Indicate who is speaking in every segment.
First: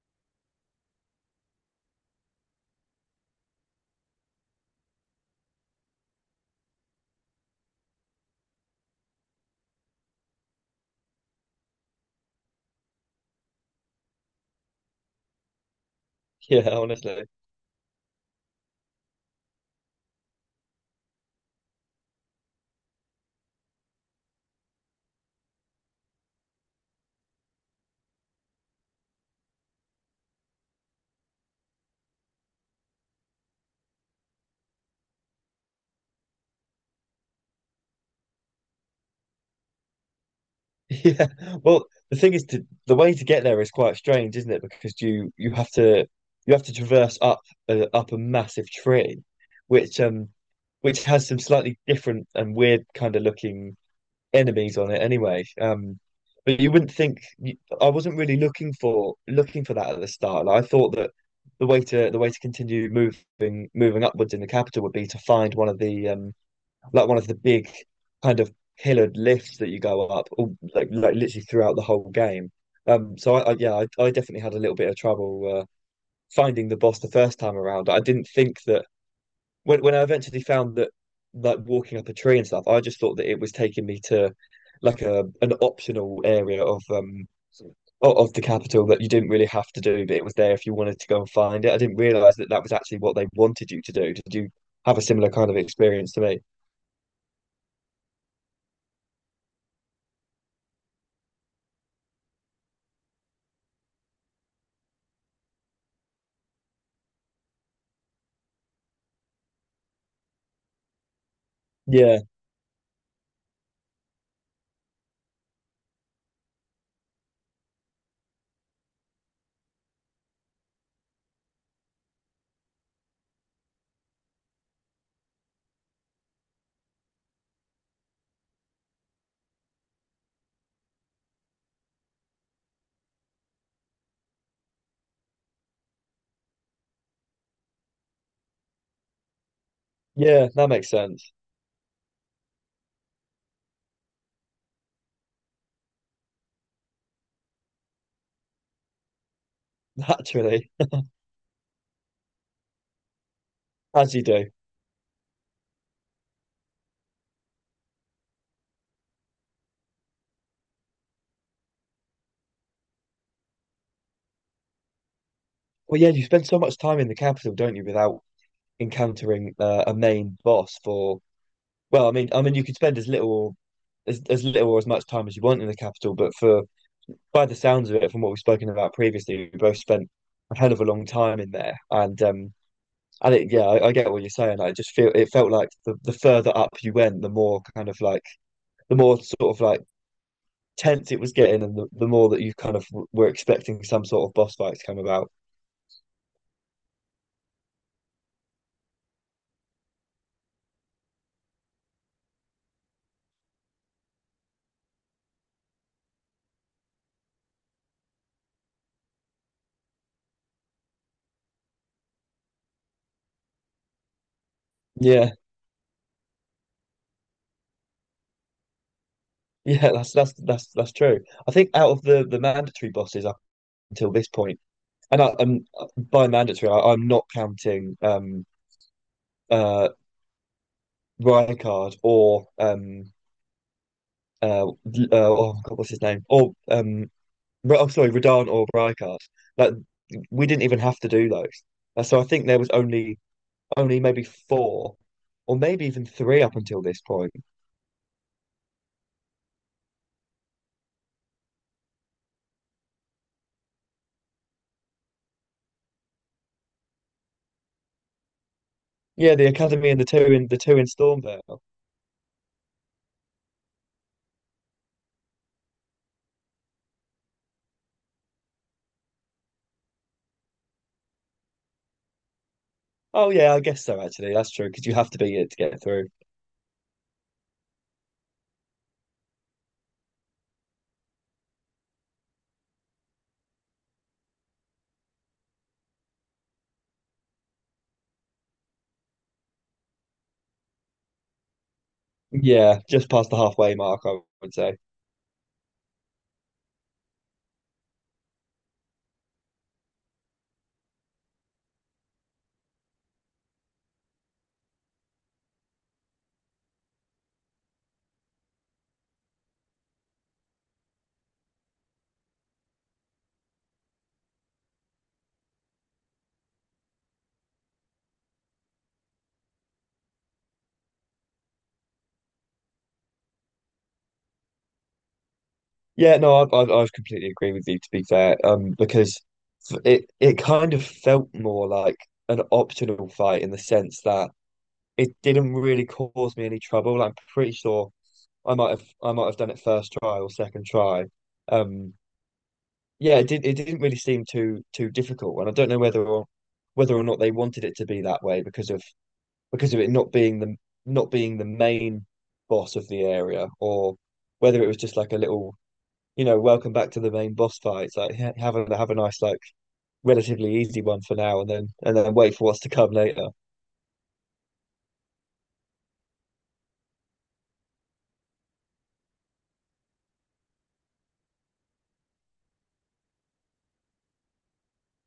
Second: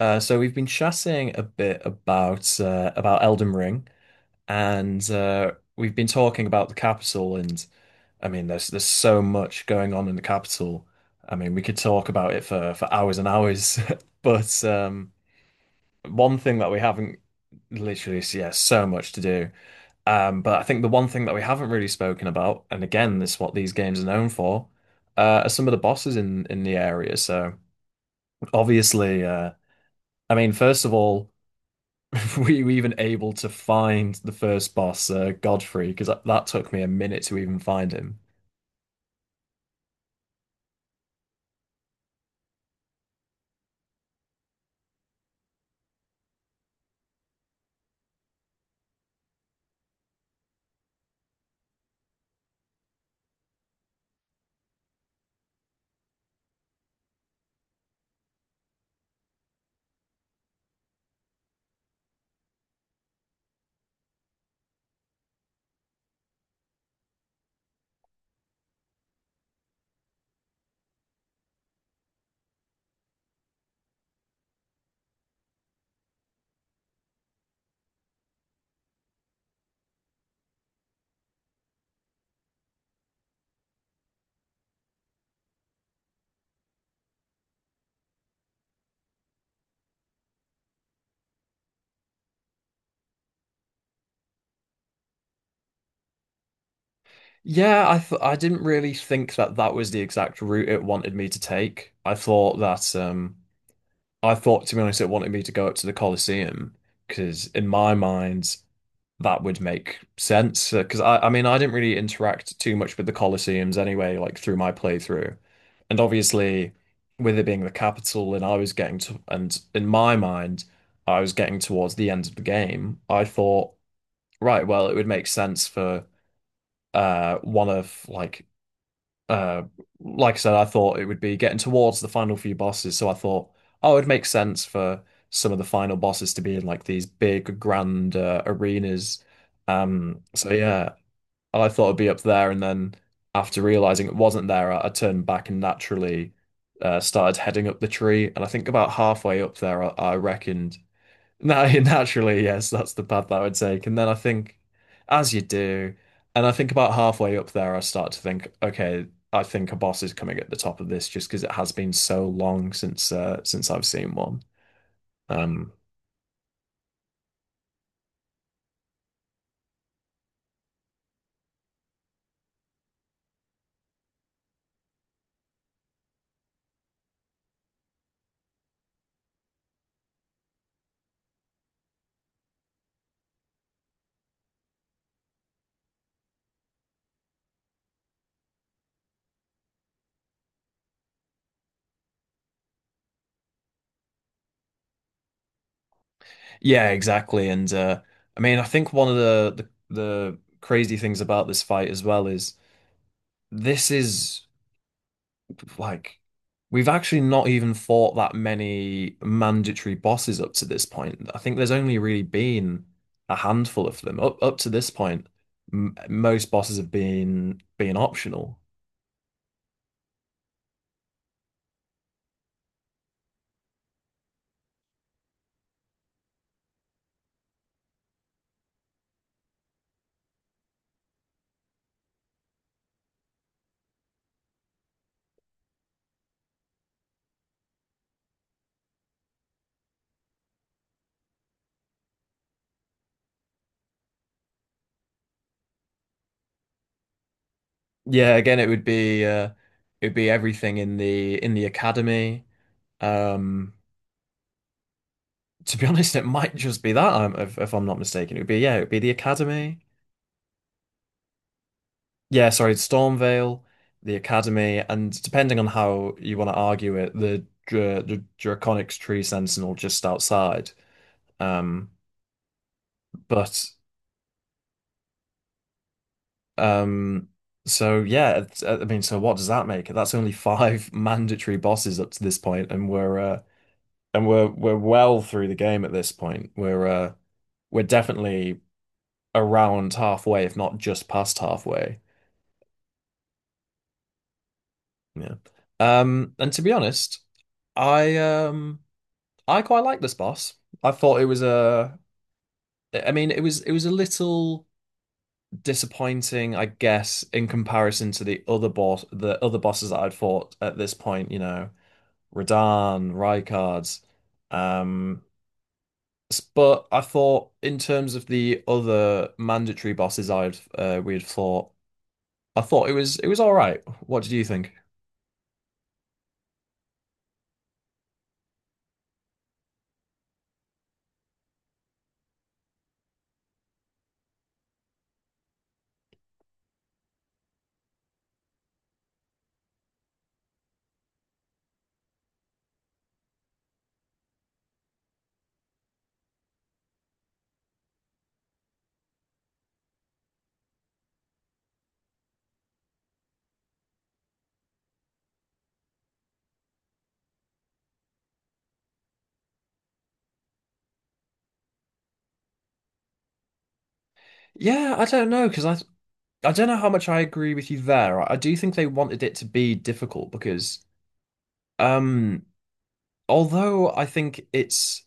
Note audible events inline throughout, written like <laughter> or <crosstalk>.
Speaker 1: So we've been chatting a bit about Elden Ring, and we've been talking about the capital. And I mean, there's so much going on in the capital. I mean, we could talk about it for hours and hours. <laughs> But one thing
Speaker 2: Yeah,
Speaker 1: that we haven't
Speaker 2: honestly. <laughs>
Speaker 1: literally, Yeah, so much to do. But I think the one thing that we haven't really spoken about, and again, this is what these games are known for, are some of the bosses in the area. So obviously, I mean, first of all. <laughs> were you even able to find the first boss, Godfrey? Because that took me a minute to even find him.
Speaker 2: Yeah. Well, the thing is to the way to get there is quite strange, isn't it? Because you have to you have to traverse up a, up a massive tree, which um which has some slightly different and weird kind of looking enemies on it anyway. But you wouldn't think I wasn't really looking for that at the start. Like, I thought that the way to continue moving upwards in the capital would be to find one of the like one of the big kind of pillared lifts that you go up, all, like literally throughout the whole game. So I yeah, I definitely had a little bit of trouble finding the boss the first time around. I didn't think that when I eventually found that like walking up a tree and stuff, I just thought that it was taking me to like a an optional area of the capital that you didn't really have to do, but it was there if you wanted to go and find it. I didn't realize that that was actually what they wanted you to do. Did you have a similar kind of experience to me?
Speaker 1: Yeah, I didn't really think that that was the exact route it wanted me to take. I thought that I thought, to be honest, it wanted me to go up to the Colosseum, because in my mind that would make sense. Because I mean, I didn't really
Speaker 2: Yeah,
Speaker 1: interact too much with the Colosseums anyway, like through my playthrough, and obviously with it being the capital and I was getting to, and in my mind I was getting towards the end of the game, I thought, right, well, it would make sense for one of uh, like I said, I thought it would be getting towards the final few bosses, so I thought, oh, it'd make sense for some of the final bosses to be in like these big grand arenas. Um,
Speaker 2: yeah,
Speaker 1: so
Speaker 2: that makes
Speaker 1: yeah,
Speaker 2: sense.
Speaker 1: I thought it'd be up there, and then after realizing it wasn't there, I turned back and naturally started heading up the tree. And I think about halfway up there,
Speaker 2: <laughs>
Speaker 1: I
Speaker 2: Naturally,
Speaker 1: reckoned no, <laughs> naturally, yes, that's the path that I would take. And then I
Speaker 2: as you do.
Speaker 1: think, as you do, and I think about halfway up there, I start to think, okay, I think a boss is coming at the top of this, just because it has been so long since I've seen one. Um,
Speaker 2: Well, yeah, you spend so much time in the capital, don't you, without encountering a main boss for, well, I mean, you could spend as little or as little or as much time as you want in the capital, but for by the sounds of it, from what we've spoken about previously, we both spent a hell of a long time in there, and yeah, I get what you're saying. I just feel it felt like the further up you went, the more kind of like the more sort of like tense it was getting and the more that you kind of were expecting some sort of boss fight to come about.
Speaker 1: yeah, exactly. And I mean, I think one of the crazy things about this fight as well is. like we've actually not even fought that many mandatory bosses up to this point. I think there's only really been a handful of them up to this point.
Speaker 2: Yeah,
Speaker 1: M Most bosses have been optional.
Speaker 2: <laughs> yeah, that's true. I think out of the mandatory bosses up until this point, and I, and by mandatory, I'm not counting uh Rykard or uh, uh oh God, what's his name? Or I'm sorry, Radan or Rykard. Like we didn't even have to do those. So I think there was only only maybe four or maybe even three up until this point.
Speaker 1: Yeah, again, it would be it'd be everything in the academy. Um, to be <laughs> honest, it might just be that if I'm not mistaken. It would be, yeah, it would be the
Speaker 2: Yeah, the
Speaker 1: academy.
Speaker 2: academy and the two in Stormvale.
Speaker 1: Yeah, sorry, Stormvale, the Academy, and depending on how you want to argue it, the Draconic's Tree Sentinel just outside. Um,
Speaker 2: Oh yeah, I
Speaker 1: but
Speaker 2: guess so actually. That's true because you have to beat it to get through.
Speaker 1: um, so yeah, I mean, so what does that make? That's only five <laughs> mandatory bosses up to this point, and we're we're well through the game at this point. We're definitely around halfway, if not just past halfway.
Speaker 2: Yeah, just past the halfway mark, I would say.
Speaker 1: Yeah. And to be honest, I um. I quite like this boss. I thought it was I mean, it was a little disappointing, I guess, in comparison to the other bosses that I'd fought at this point. You know, Radahn, Rykard. Um, but I thought, in terms of the other mandatory bosses I'd we'd fought, I thought it was all right. What did you think?
Speaker 2: Yeah, no, I completely agree with you to be fair. Because it it kind of felt more like an optional fight in the sense that it didn't really cause me any trouble. I'm pretty sure I might have done it first try or second try. Um, yeah, it did. It didn't really seem too too difficult, and I don't know whether or not they wanted it to be that way because of it not being the not being the main boss of the area, or whether it was just like a little, you know, welcome back to the main boss fight. It's like have a nice like relatively easy one for now, and then wait for what's to come later.
Speaker 1: Yeah, I don't know, because I don't know how much I agree with you there. I do think they wanted it to be difficult because. Um, Although I think it's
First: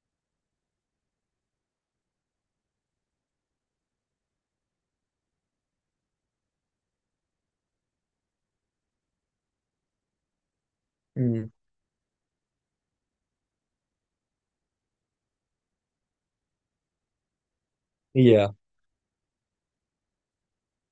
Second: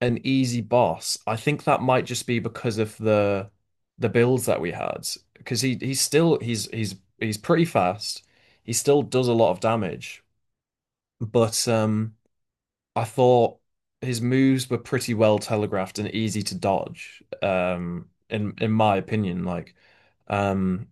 Speaker 1: an easy boss, I think that might just be because of the builds that we had. Because he's still he's pretty fast. He still does a lot of damage,
Speaker 2: Mm.
Speaker 1: but I thought his moves were pretty well telegraphed and easy to dodge.
Speaker 2: Yeah,
Speaker 1: In my opinion, like um,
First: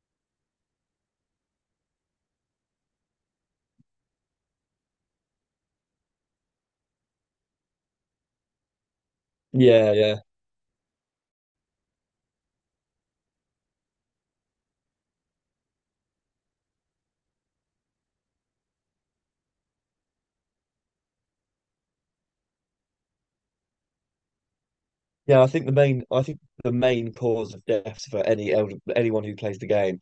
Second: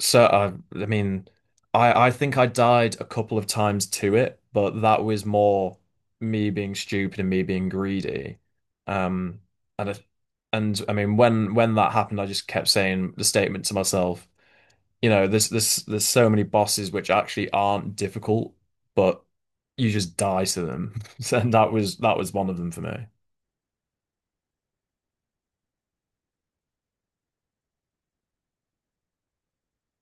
Speaker 1: so I mean, I think I died a couple of times to it, but that was more me being stupid and me being greedy. Um, and
Speaker 2: yeah,
Speaker 1: I,
Speaker 2: yeah,
Speaker 1: and I mean, when that happened, I just kept saying the statement to myself, you know, there's so many bosses which actually aren't difficult, but you just die to them, <laughs> and that was one of them for me.
Speaker 2: yeah. I think the main I think the main cause of deaths for any anyone who plays the game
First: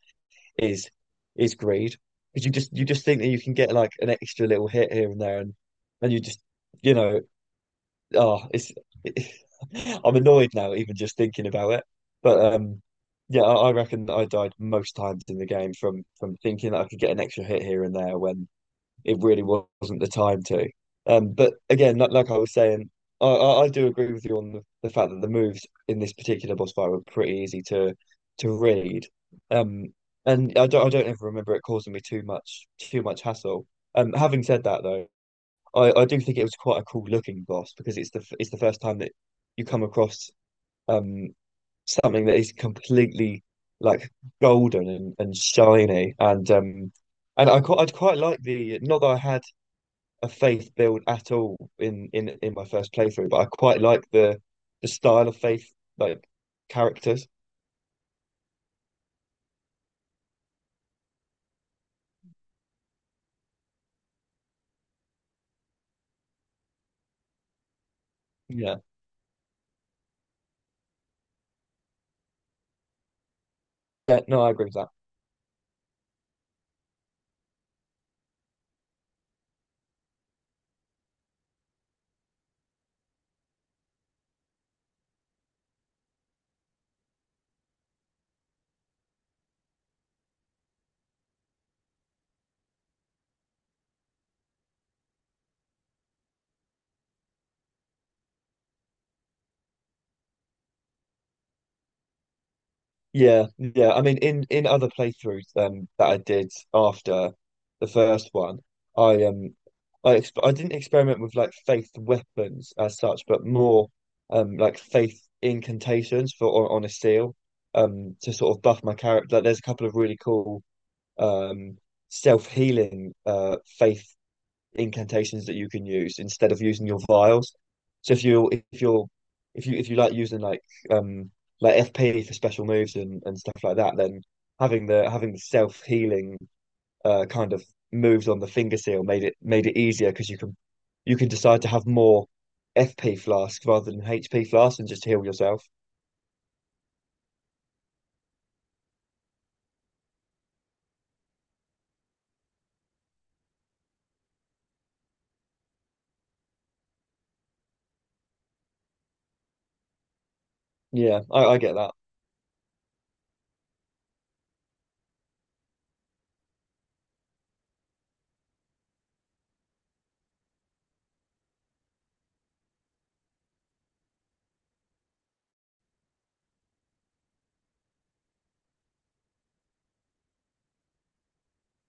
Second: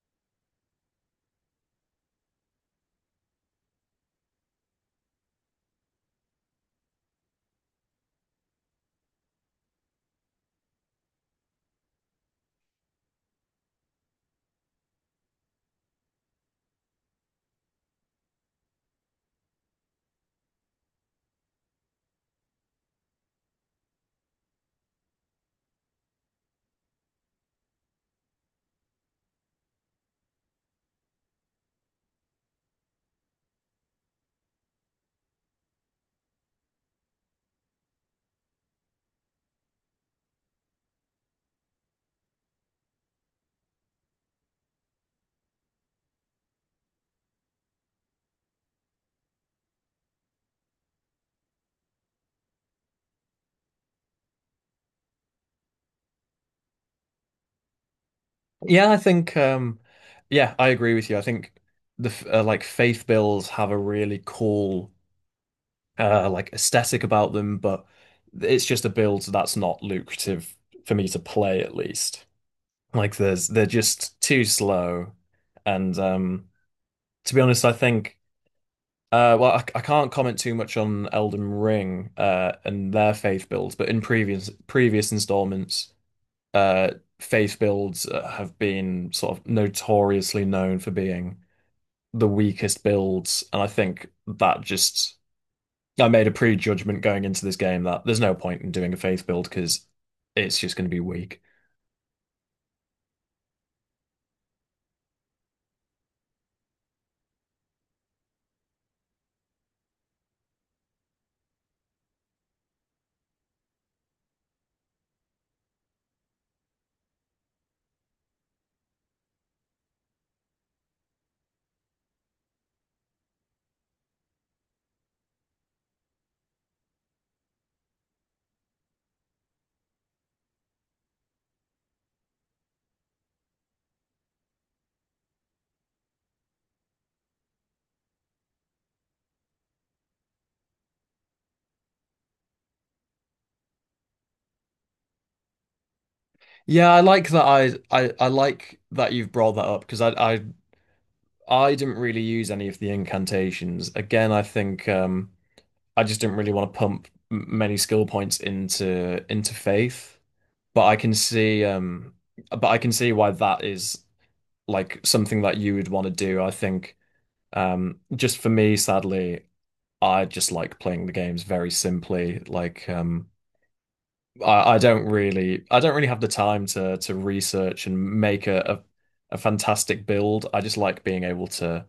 Speaker 2: is is greed because you just think that you can get like an extra little hit here and there and you just you know oh it's <laughs> I'm annoyed now even just thinking about it but yeah I reckon I died most times in the game from thinking that I could get an extra hit here and there when it really wasn't the time to. But again, like I was saying, I do agree with you on the fact that the moves in this particular boss fight were pretty easy to read. Um, and I don't ever remember it causing me too much hassle. Having said that though, I do think it was quite a cool looking boss because it's it's the first time that you come across um something that is completely like golden and shiny and I'd quite like the not that I had a faith build at all in in my first playthrough, but I quite like the style of faith like characters.
Speaker 1: Yeah, I think yeah, I agree with you. I think like faith bills have a really cool like aesthetic about them, but it's
Speaker 2: Yeah.
Speaker 1: just a build that's not lucrative for me to play, at least. Like there's they're just
Speaker 2: Yeah, no,
Speaker 1: too
Speaker 2: I agree with that.
Speaker 1: slow, and to be honest, I think well, I can't comment too much on Elden Ring and their faith builds, but in previous installments uh, faith builds have been sort of notoriously known for being the weakest builds, and I think that just I made a prejudgment going into this game that there's no point in doing a faith build because it's just going to be weak.
Speaker 2: Yeah, yeah. I mean, in other playthroughs that I did after the first one, I um I didn't experiment with like faith weapons as such, but more like faith incantations for on a seal to sort of buff my character. Like, there's a couple of really cool um self-healing faith incantations that you can use instead of using your vials. So if you like using um like FP for special moves and stuff like that, then having the self healing kind of moves on the finger seal made it easier because you can decide to have more FP flasks rather than HP flasks and just heal yourself.
Speaker 1: Yeah, I like that. I like that you've brought that up, because I didn't really use any of the incantations. Again, I think I just didn't really want to pump many skill points into faith. But I can
Speaker 2: Yeah, I
Speaker 1: see,
Speaker 2: get that.
Speaker 1: but I can see why that is, like, something that you would want to do. I think just for me, sadly, I just like playing the games very simply. Like I don't really have the time to research and make a fantastic build. I just like being able to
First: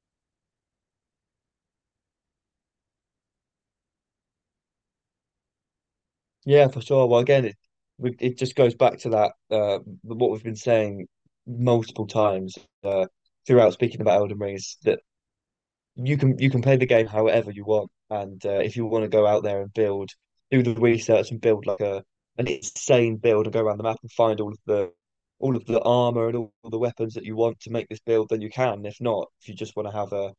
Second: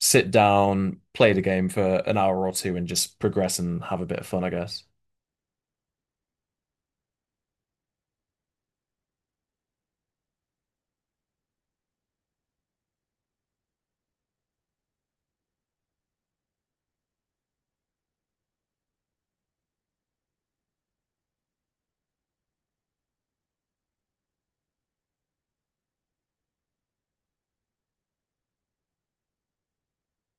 Speaker 1: sit down, play the game for an hour or two, and just progress and have a bit of fun, I guess.
Speaker 2: Yeah, for sure. Well, again, it just goes back to that what we've been saying multiple times uh, throughout speaking about Elden Ring is that you can play the game however you want, and if you want to go out there and build, do the research and build like a an insane build and go around the map and find all of the armor and all the weapons that you want to make this build, then you can. If not, if you just want to have a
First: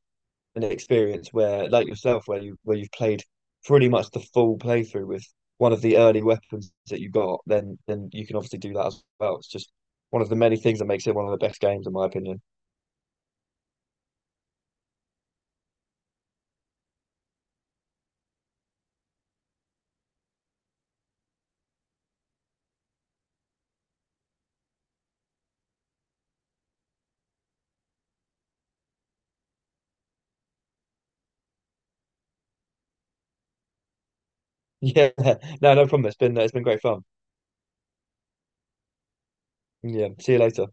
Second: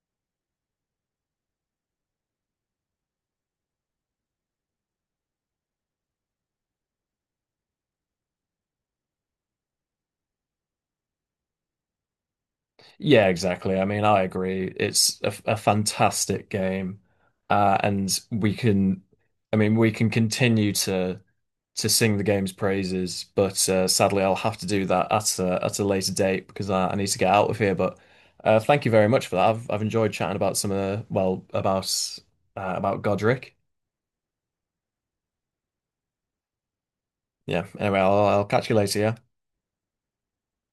Speaker 2: an experience where, like yourself, where you've played pretty much the full playthrough with one of the early weapons that you got, then you can obviously do that as well. It's just one of the many things that makes it one of the best games, in my opinion. <laughs>
Speaker 1: Yeah, exactly. I mean, I agree. It's a fantastic game. And we can, I mean, we can continue to sing the game's praises, but sadly, I'll have to do that at at a later date, because I need to get out of here. But thank you very much for that. I've enjoyed chatting about some of the, well, about Godric.
Speaker 2: Yeah, no, no problem. It's been great fun.
Speaker 1: Yeah. Anyway, I'll catch you later. Yeah.
Speaker 2: Yeah, see you later.